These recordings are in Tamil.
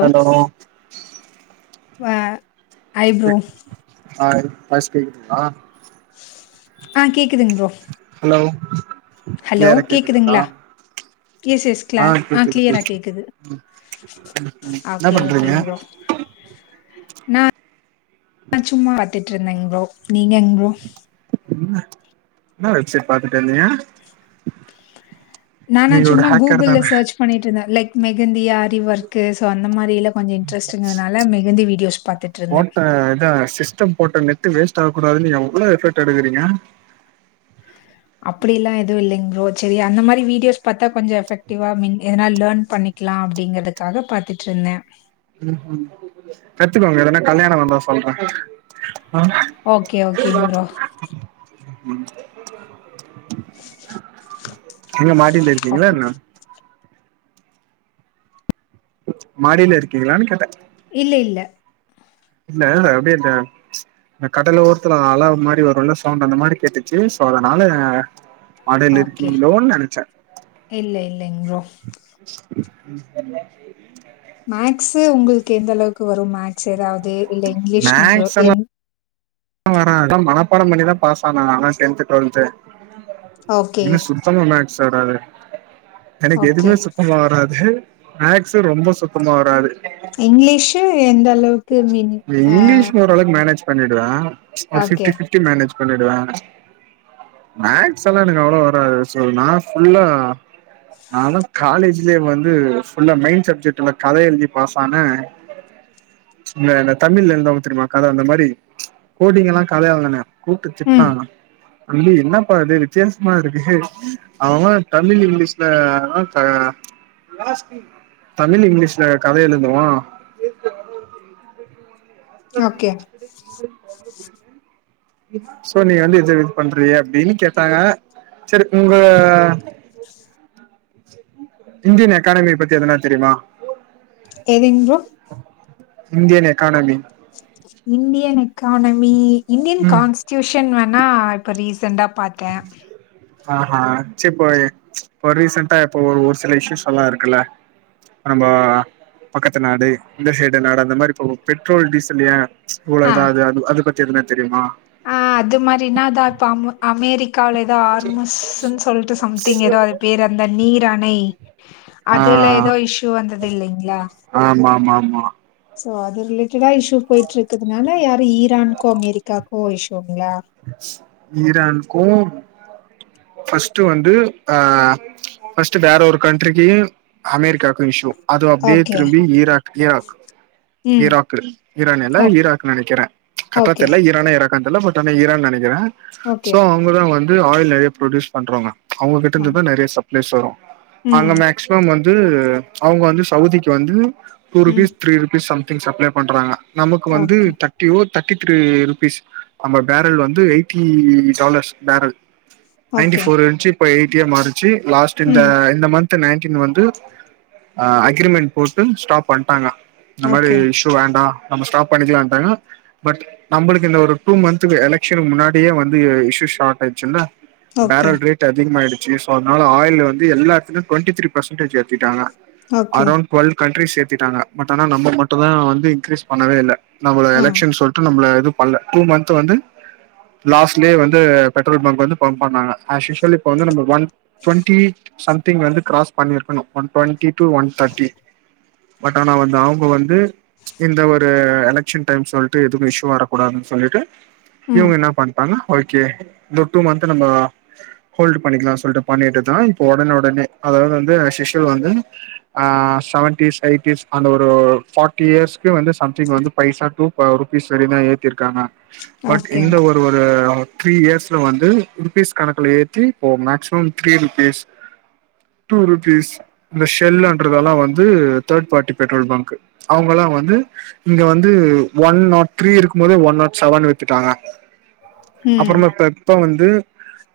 ஹலோ வ ஐப்ரோ ஹாய் வாய்ஸ் கேக்குதுங்ளா ஆ கேக்குதுங் ப்ரோ ஹலோ ஹலோ கேக்குதுங்களா எஸ் எஸ் கிலாஸ் ஆ கிளியரா கேக்குது ம் என்ன ஒகே பண்றீங்க ஒகேங்க ப்ரோ நா [inaudible] சும்மா பத்துட்டு இருந்தேங் ப்ரோ நீங்கங் ப்ரோ ம் என்ன வெப்சைட் பாத்துட்டே இருந்தீங்க நானா நீங்க ஒரு சும்மா ஹேக்கர் கூகுள்ல தான சர்ச் பண்ணிட்டு இருந்தே லைக் மெகந்தி ஆ தி ஒர்க்கு சோ அந்த மாரிலா கொஞ்ச இன்ட்ரெஸ்ட்ங்க அதனால மெகந்தி வீடியோஸ் பாத்துட்ருந்த அ அதா சிஸ்டம் போட்ட நெட்டு வேஸ்ட் ஆககூடாதுனு எவ்ளோ எஃபெக்ட் எடுக்குறீங்க அப்டில்லா எதுவு இல்லைங் ப்ரோ சரி அந்த மாரி வீடியோஸ் பாத்தா கொஞ்சோ எஃபக்டிவ்வா மீன் எதனா லேர்ன் பண்ணி க்கலா அப்டிங்கிறதுக்காக பாத்துட்டு இருந்த ம் ம் கத்துக்கோங்க எதன்னா கல்யாணோ வந்தா சொல்ற ஆ ஓகே ஓகேங்க ப்ரோ எங்க மாடில இருக்கீங்களா ஓகே என்ன மாடில இருக்கீங்களானு கேட்ட இல்ல இல்ல இல்ல அப்டே இந்த இந்த கடல் ஒரத்துல அல மாரிவருல்ல சவுண்ட் அந்த மாரி கேட்டுச்சு சோ அதனால மாடில ஓகே இருக்கீங்களோன்னு நெனச்ச இல்ல இல்லைங்க ப்ரோ மேக்ஸ்ஸு உங்களுக்கு எந்த அளவுக்கு வரும் மேக்ஸ் எதாவது இல்ல இங்கிலீஷ் நீயோ வரா மனப்பாடம் பண்ணிதா பாஸ் ஆன நாலா டென்த்து டுவல்த்து ஓகே, என்ன சு சுத்தமா மேக்ஸ் வராது எனக்கு ஓகே. எதுமே சுத்தமா வராது மேக்ஸு ரொம்ப சுத்தமா வராது இங்கிலீஷு எந்த அளவுக் இந்த இங்கிலீஷ் ஓர் அளவுக்கு மேனேஜ் பண்ணிடுவ ஒரு ஓகே. ஃபிப்டி ஃபிப் மேனேஜ் பண்ணிடுவ மேக்ஸ் எல்லா எனக்கு அவ்ளவா வராது சோ நா ஃபுல்லா நா தா காலேஜ்லயே வந்து ஃபுல்லா மெயின் சப்ஜெக்ட்ல கதை எழுதி பாஸ் ஆன இல்ல இந்த தமிழ்ல எழுதுவாங்க தெரியுமா கத அந்த மாரி கோடிங்கெல்லா கதையா எழுதன கூப்டு ம். திட்னாங்க தம்பி என்னப்பா இது வித்தியாசமா இருக்கு அவ அவ தமிழ் இங்கிலீஷ்ல த தமிழ் இங்கிலீஷ்ல கத எழுதுவா ஓகே சோ நீங்க வந்து இது இது பண்றீயே அப்டின்னு கேட்டாங்க சரி உங்க இந்தியன் அகாடமிய பத்தி எதனா தெரியுமா எதுங் bro Indian academy Indian academy Indian ம் கான்ஸ் டியூஷன் வேணா இப்போ ரீசெண்டா பாத்து [inaudible] ஆஹா சரிப் இப்ப ரீசண்டா இப்ப ஒரு சில இஷ்யூஸ் எல்லா இருக்குல்ல நம்ம பக்கத்து நாடு இந்த சைடு நாடு அந்த மாரி இப்ப பெட்ரோல் டீசல்ல ஏ இவ்ளோ ஆ இதாகுது அது அதபத்தி எதுனா தெரியுமா அது மாரினா தா தாமு அமெரிக்காவ்ல ஏதோ ஆர்மஸ்ஸுன்னு சொல்லிட்டு சம்திங் ஏதோ அது பேர் அந்த நீர் அணை ஆ அதுல ஏதோ இஷ்யூ வந்தது இல்லைங்ளா ஆமா ஆமா ஆமா சோ அது ரிலேட்டடா இஷூ போயிட்டு இருக்குதுனால யாரும் ஈரான்க்கோ அமெரிக்காக்கோ இஷ்யூங்ளா ஈரானுக்கூ பஃர்ஸ்ட்டு வந்து ஆ பஃர்ஸ்ட்டு வேற ஒரு கண்ட்ரிக்கு அமெரிக்காவுக்கு இஷ்யூ அது அப்டியே ஓகே திரும்பி ஈராக் யா ம் ஈராக்கு ஈரான் இல்ல ஓ ஈராக்னு நெனைக்கிறேன் ஓகே கரட்டாதெரில்ல ஈரானு கன்டெல பட் ஆனா ஈரான் நெனைக்கிறே ஓகே சோ அவுங்கதா வந்து ஆயில் நெறைய ப்ஃரொடியூஸ் பண்றவுங்க அவுங்ககிட்ட ஆ இருந்து தா நெறைய சப்ளைஸ் வரு அங்க ம் மேக் மேக்சிமம் வந்து அவுங்க வந்து சவுதிக்கு வந்து டூ ம் rupees three rupees something supply பண்றாங்க நமக்கு வந்து ஓகே தர்டி ஓ தேர்ட்டி த்ரீ ருபீஸ் நம்ம பேரல் வந்து eighty dollars barrel ninety okay four இன்ஞ்சு இப்போ எய்டியா மாருச்சு லாஸ்ட் இந்த ம் இந்த மந்த் த் நைன்டீன் வந்து அக்ரிமென்டு போட்டு ஸ்டாப் பண்டாங்க இந்த மாரி ஓகே ஸ் யூ வேண்டா நம்ப ஸ்டாப் பண்ணிக்கிலான்டாங்க பட் நம்புளுக்கு இந்த ஒரு டூ மந்துக்கு எலெக்ஷன் முன்னாடியே வந்து இஷ்சு ஷார்ட் ஆய்சில்ல ஓகே டைரக்ட் ரேட் டு அதிகமாயிடுச்சு சோ அதுனால ஆயில் வந்து எல்லா இடத்துலயு டுவென்டி த்ரீ பர்சன்டேஜ் ஏத்திட்டாங்க ஓகே அரௌண்ட் டுவல் கண்ட்ரிஸ் ஏத்திட்டட்டாங்க பட் ஆனா நம்ப மட்டூ தா வந்து இன்கிரீஸ் பண்ணவே இல்ல நம்மள ஆ எலெக்ஷன் சொல்ட்டு நம்மள எது பண்ல டூ மந்து வந்து லாஸ்ட்லேயே வந்து பெட்ரோல் பங்க் வந்து பம் பண்ணாங்க ஆஸ்யூசுவல் இப்ப வந்து நம்ப ஒன் டுவெண்டி சம்திங் வந்து கிராஸ் பண்ணிருக்கணு one twenty to one thirty but ஆனா வந்து அவுங்க வந்து இந்த ஒரு எலெக்ஷன் டைம் சொல்ட்டு எதுவு இஷ்சு வரக்கூடாது சொல்ட்டு ம் இவுங்க என்ன பண்டாங்க ஓகே இந்த டூ மந்த் நம்போ ஹோல்டு் பண்ணிக்கலா சொல்ட்டு பண்ணிட்டு தா இப்ப உடனே உடனே அதாவது வந்து அஸ்யூஸ்வல் வந்து ஆ செவன்டீஸ் எயிட்டிஸ் அந்த ஒரு பாட் டி இயர்ஸ் வந்து சம்திங் வந்து பைசா டூ ருபீஸ் வரையு தா ஏத்திருக்காங்க பட் ஓகே இந்த ஒரு ஒரு த்ரீ இயர்ஸ்ல வந்து ருபீஸ் கணக்குல ஏத்தி இப்போ maximum three rupees two rupees இந்த ஷெல்லன்றதெல்லா வந்து தேர்ட் பார்ட்டி பெட்ரோல் பங்க்கு அவுங்கயெல்லா வந்து இங்க வந்து ஒன் நாட் த்ரீ இருக்கு போதே ஒன் நாட் செவன் வித்துட்டாங்க ம் அப்பறமா இப்ப இப்ப வந்து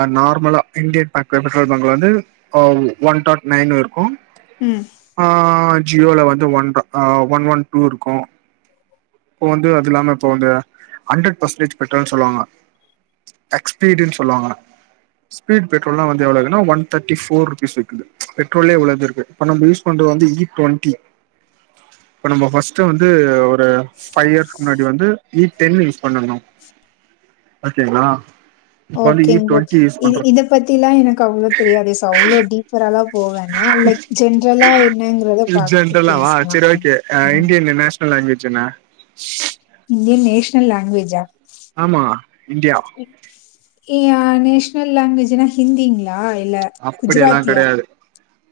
அ நார்மலா இண்டியன் பேங்க் பெட்ரோல் பங்கு வந்து அ ஒன் டாட் நைனு இருக்கு ம் ஆ ஜியோல வந்து ஒன்ற அ ஒன் ஒன் டூ இருக்கு இப்ப வந்து அது இல்லாம இப்ப வந்து ஹண்ரட் பர்சன்டேஜ் பெட்ரோல் சொல்லுவாங்க எக்ஸ்பீடுன் சொல்லுவாங்க ஸ்பீட் பெட்ரோல்லா வந்து எவ்ளோ இருக்குனா ஒன் தேர்ட்டி ஃபோர் ருபீஸ் விக்குது பெட்ரோலேயே இவ்ளோ இது இருக்கு இப்ப நம்ம யூஸ் பண்றது வந்து இ டொண்ட்டி இப்ப நம்போ ஃபஸ்ட்டு வந்து ஒரு ஃபைவ் இயர்ஸ்க்கு முன்னாடி வந்து ஈ டென்ல யூஸ் பண்ணுணோ ஓகேங்ளா இப்ப வந்து இ டொண்ட்டி யூஸ் பண்றோ த பத்திலா எனக்கு அவ்ளோ தெரியாது சா அவ்ளோ டீப்பர்ரா லா போவேன்னா லைக் ஜென்ரலா என்னங்கறத இது பாத்து பேசலா ம் ம் னல் லாங்குவேஜ் என்ன இந்தியன் நேஷனல் லேங்வேஜ்ஜா ஆமா இன்டியா ஏயா நேஷ்னல் லேங்வேஜ்னா ஹிந்திங்ளா அப்புடி எல்லா கெடையாது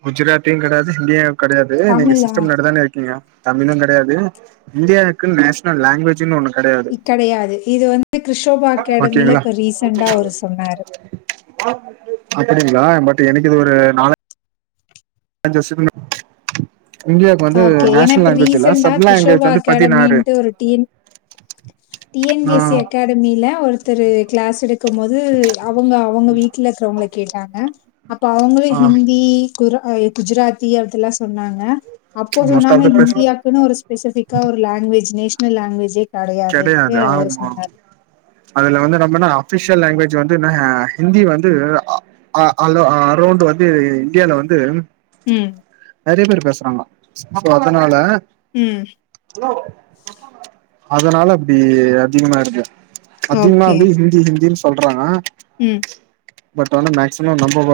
குஜராத்தியு கிடையாது ஹிந்தியு கிடையாது நீங்க தமிழா? சிஸ்டம் முன்னாடி தான இருக்கீங்க தமிழு கெடையாது இந்தியாவுக்கு நேஷனல் லேங்வேஜுன் ஒண்ணு கெடையாது க் கெடையாது இது வந்து க்ருஷோபா அகேடமில ஓகேங்களா இப்ப ரீசெண்டா அவரு சொன்னாரு அப்புடிங்களா பட் எனக்கு இது ஒரு நாலே அஞ்சு [unintelligible] இண்டியாவுக்கு வந்து ஓகே. ஏன்னா நேஷனல் இப்ப லேங்குவேஜ்ல்ல ரீசென்ட்டா சப் கிறிஷோபா லேங்குவேஜ் வந்து பதினாறு அகாடமின்ட்டு டி என் பி ஆ எஸ் சி அகா டமில ஒருத்தரு கிளாஸ் எடுக்கும் போது அவுங்க அவுங்க வீட்ல இருக்கறவங்கள கேட்டாங்க அப்ப அவுங்களே ஆ ஹிந்தி குரா அ குஜராத்தி அதெல்லா சொன்னாங்க அப்போ மோஸ்ட் சொன்னாங்க ஆஃப் த பர்சன் இந்தியாக்குனு ஒரு ஸ்பெசிஃபிக்கா ஒரு லேங்வஜ் நேஷனல் லேங்வேஜே கெடையாதுன்ட்டு கெடையாது அவரு ஆமா சொன்னாரு அதுல வந்து நம்மன அஃபிஷியல் லேங்குவேஜ் வந்துன ஹிந்தி வந்து அ அ அலோ அரௌண்ட் வந்து இண்டியால வந்து ம் நெறைய பேர் பேசுறாங்க சோ அதனால ம் ஹலோ அதனால அப்டி அதிகமா ஆயிருது அதிகமா ஓகே. வந்து ஹிந்தி ஹிந்தின் சொல்றவ ம் பட் வந்து மேக்சிமம் நம்ப வ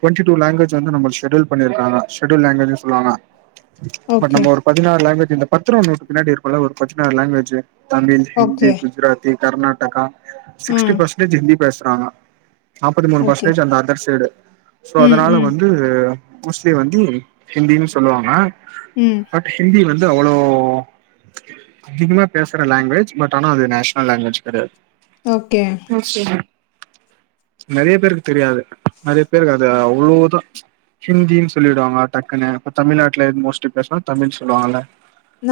டொண்ட்டி டூ லேங்வெஜ் வந்து நம்ள் செட்யூல் பண்ணிருக்காங்க செட்யூல் லேங்வேஜ்னு சொல்லாங்க பட் ஓகே, நம்ம ஒரு பதினாறு லேங்வேஜ் இந்த பத்ருவா நோட்டு பின்னாடி இருக்குல ஒரு பதினாறு லேங்வேஜ்ஜு தமிழ் ஹிந்தி ஓகே. குஜராத்தி கர்நாடகா ஆ. சிக்ஸ்டி பெர்சன்டேஜ் ஹிந்தி பேசுறாங்க நாப்பத்தி மூணு ஓகே. பர்சன்டேஜ் அந்த அதர் சைடு சோ ம், அதனால ம், வந்து ந்து மோஸ்ட்லி வந்து ஹிந்தினு சொல்லுவாங்க ம் பட் ஹிந்தி வந்து அவ்ளோ அதிகமா பேசுற லாங்குவேஜ் பட் ஆனா அது நேஷனல் லாங்குவேஜ் கெடையாது ஓகே நெறைய பேருக்கு தெரியாது நெறைய பேருக்கு அது அவ்ளோதான் ஹிந்தின்னு சொல்லிடுவாங்க டக்குனு இப்ப தமிழ்நாட்டுல எது மோஸ்ட் பேசனா தமிழ் சொல்லுவாங்கல்ல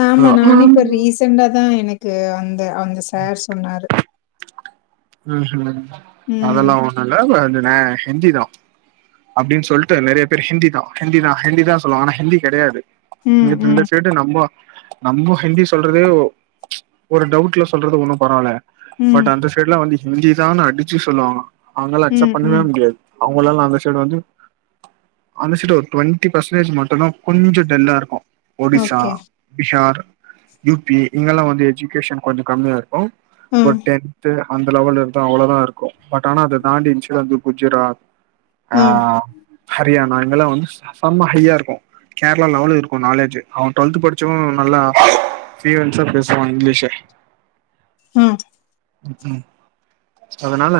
ஆமா நானே இப்ப ரீசண்டா தான் எனக்கு அந்த அந்த சார் சொன்னாரு ம் ம் ம் அதெல்லாம் ஒன்னும் இல்ல [unintelligible] ஹிந்தி தான் அப்டின்னு சொல்லிட்டு நெறைய பேர் ஹிந்தி தான் ஹிந்தி தான் ஹிந்தி தான் சொல்லுவாங்க ஆனா ஹிந்தி கெடையாது ம், ம், நம்ப நம்ப ஹிந்தி சொல்றதே ஒரு டவுட்ல சொல்றது ஒன்னும் பரவால்ல பட் ம், அந்த சைட்ல வந்து ஹிந்தி தானு அடிச்சு சொல்லுவாங்க அவங்கல்லாம் அக்சப்ட் ம், பண்ணவே ம். முடியாது அவங்கள எல்லாம் அந்த சைடு வந்து அனுச்சிட்டு ஒரு டுவெண்டி பர்சன்டேஜ் மட்டும் தான் கொஞ்சம் டல்லாருக்கும் ஒடிசா ஓகே. பீஹார் யூபி இங்கெல்லாம் வந்து எஜுகேஷன் கொஞ்சம் கம்மியா க்ஷஃருக்கும் ஆ, ஒரு டென்து அந்த லெவல இருந்த அவ்ளவுதான் இருக்கும் பட் ஆனா அத தாண்டி [unintelligible] வந்து குஜராத் ஆ ஹரியானா இங்கெல்லாம் வந்து செம்ம ஹையாருக்கும் கேரளா லெவல்ல இருக்கும் நாலேஜ் அவன் டுவெல்த் படிச்சும் நல்லா பீளியான்ச பேசுவான் இங்கிலீஷு ம் ம் அதனால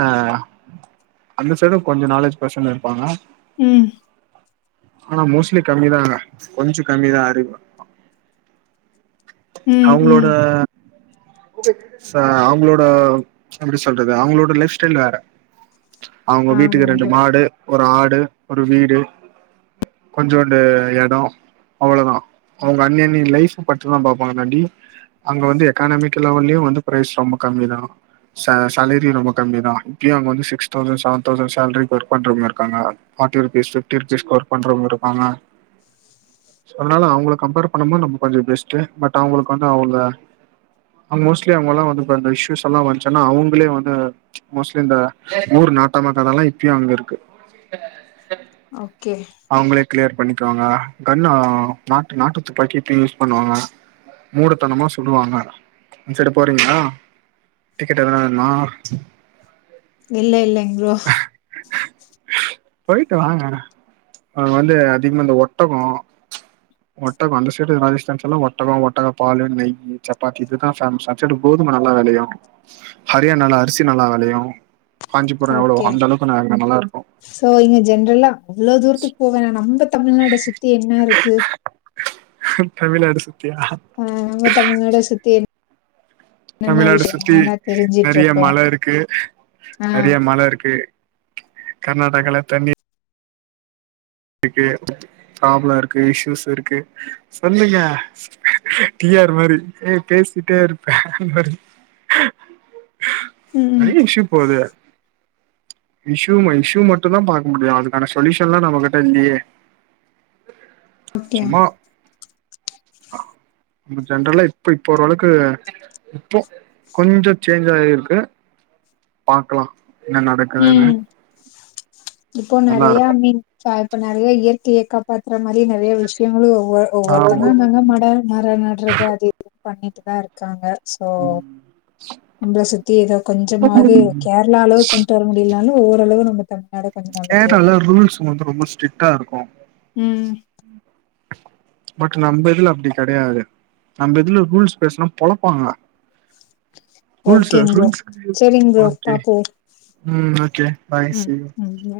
அந்த சைட கொஞ்சம் நாலேஜ் பேர்சென் இருப்பாங்க ம் ஆனா மோஸ்ட்லி கம்மிதான் கொஞ்சோ கம்மிதான் அறிவு ம், அவங்களோட ம். [unintelligible] அவங்களோட இப்ப எப்டி சொல்றது அவங்களோட லைப் ஸ்டைல் வேற அவங்க வீட்டுக்கு ஆமாங்க ரெண்டு ப்ரோ. மாடு ஒரு ஆடு ஒரு வீடு கொஞ்சோண்டு எடம் அவ்ளோதா அவுங்க அன்னி அன்னி லைஃப் மட்டும்தா பாப்பாங்கலாடி அங்க வந்து எக்கானமிக் லெவல்யே வந்து பிரைஸ் ரொம்ப கம்மி தா சே சேலரி ரொம்ப கம்மி தா இப்பயும் அங்க வந்து சிக்ஸ் தௌசண்ட் செவன் தௌசண்ட் சேலரிக்கு ஒர்க் பண்றவங்க இருக்காங்க forty rupees fifty rupees work பண்றவங்க இருப்பாங்க அதனால அவுங்கள கம்பேர் பண்ணுபோது நம்ம கொஞ்சோ பெஸ்ட்டு பட் அவுங்களுக்கு வந்து அவுங்க மோஸ்ட்லி அவுங்கல்லா வந்து இப்ப இசுஸ் எல்லாம் வந்துச்சின்னா அவுங்ளே வந்து மோஸ்ட்லி இந்த ஊரு நாட்டம அதெல்லாம் இப்பயு அங்க இருக்கு ஓகே அவுங்ளே கிளியர் பண்ணிக்குவாங்க கன்னு நாட்டு நாட்டுத்துப்பாக்கி இப்பயு யூஸ் பண்ணுவாங்க மூடத்தனமா சொல்லுவாங்க அந்த சைடு போறீங்களா டிக்கெட் ஏதாவது வேணுமா இல்ல இல்லங் ஃப்ரோ போயிட்டு வாங்க அங்க வந்து அதிகமா இந்த ஒட்டகம் ஒட்டகம் அந்த சைடு ராஜஸ்தான்ஸ்ல்லா ஒட்டகம் ஒட்டக பாலு நெய் சப்பாத்தி இதுதா ஃபேமஸ் அந்த சைடு கோது ம் நல்லா வெளையும் ஹரியானல அரிசி நல்லா வெளையும் காஞ்சிபுரம் எவ்ளவு அந்தளவுக்கு நா நல்லா இருக்கும் சோ இங்க ஜென்ரலா அவ்ளோ தூரத்துக்கு போகவேனா நம்ம தமிழ்நாட சுத்தி என்ன இருக்கு தமிழ்நாட சுத்தியா ஆ நம்ம தமிழ்நாட சுத்தி என் தமிழ்நாட சுத்தி தெரிஞ்சுட்டு நெறைய இருக்கோம். மல இருக்கு ஆ. நெறைய மல இருக்கு கர்நாடகால தண்ணி இருக்கு பராப்ளோ இருக்கு இஷுயூஸ் இருக்கு சொல்லுங்க டிஆர் மாரி ஏ பேசிட்டே இருப்பே அந்த மாரி [inaudible] ம், ம். நெறைய இஷு போது இஷு இஷ்யூ மட்டு தா பாக்க முடியு அதுக்கான சொலியூஷன்லா நம்ம ட்ட இல்லியே ஓகே சும்மா அ ஜென்ரல்லா இப்ப இப்ப ஓரளவுக்கு இப்போ கொஞ்சோ சேஞ்ச் ஆயிருக்கு பாக்கலா என்ன ம் நடக்குதுனு இப்போ நெறைய இருக்கும் மீன் இப்ப நெறைய இயற்கைய காப்பாத்துற மாரி நெறைய விஷயங்களு ஒ ஆமா ஒவ்வொருத்தங்க நல்ல மழ மரோ நட்றது அது இதுன்னு பண்ணிட் தா இருக்காங்க சோ நம்மள சுத்தி ஏதோ கொஞ்சமாவுது கேரளா அளவு கொண்டு வர முடியனாலு ஓரளவு நம்ம தமிழ் கேராளல ரூல்ஸ் வந்து ரொம்ப ஸ்ட்ரிக்டா இருக்கு ம் பட் நம்ம இதுல அப்டி கெடையாது நம்ம இதுல ரூல்ஸ் பேசனா பொழப்பாங்க ரூல்ஸ் ஓகேங் ப்ரோ ரூல்ஸ் சரிங் ப்ரோ ஓகே பாப்போ ம் ஓகே பாய் ம் சி யூ ம் பாய்.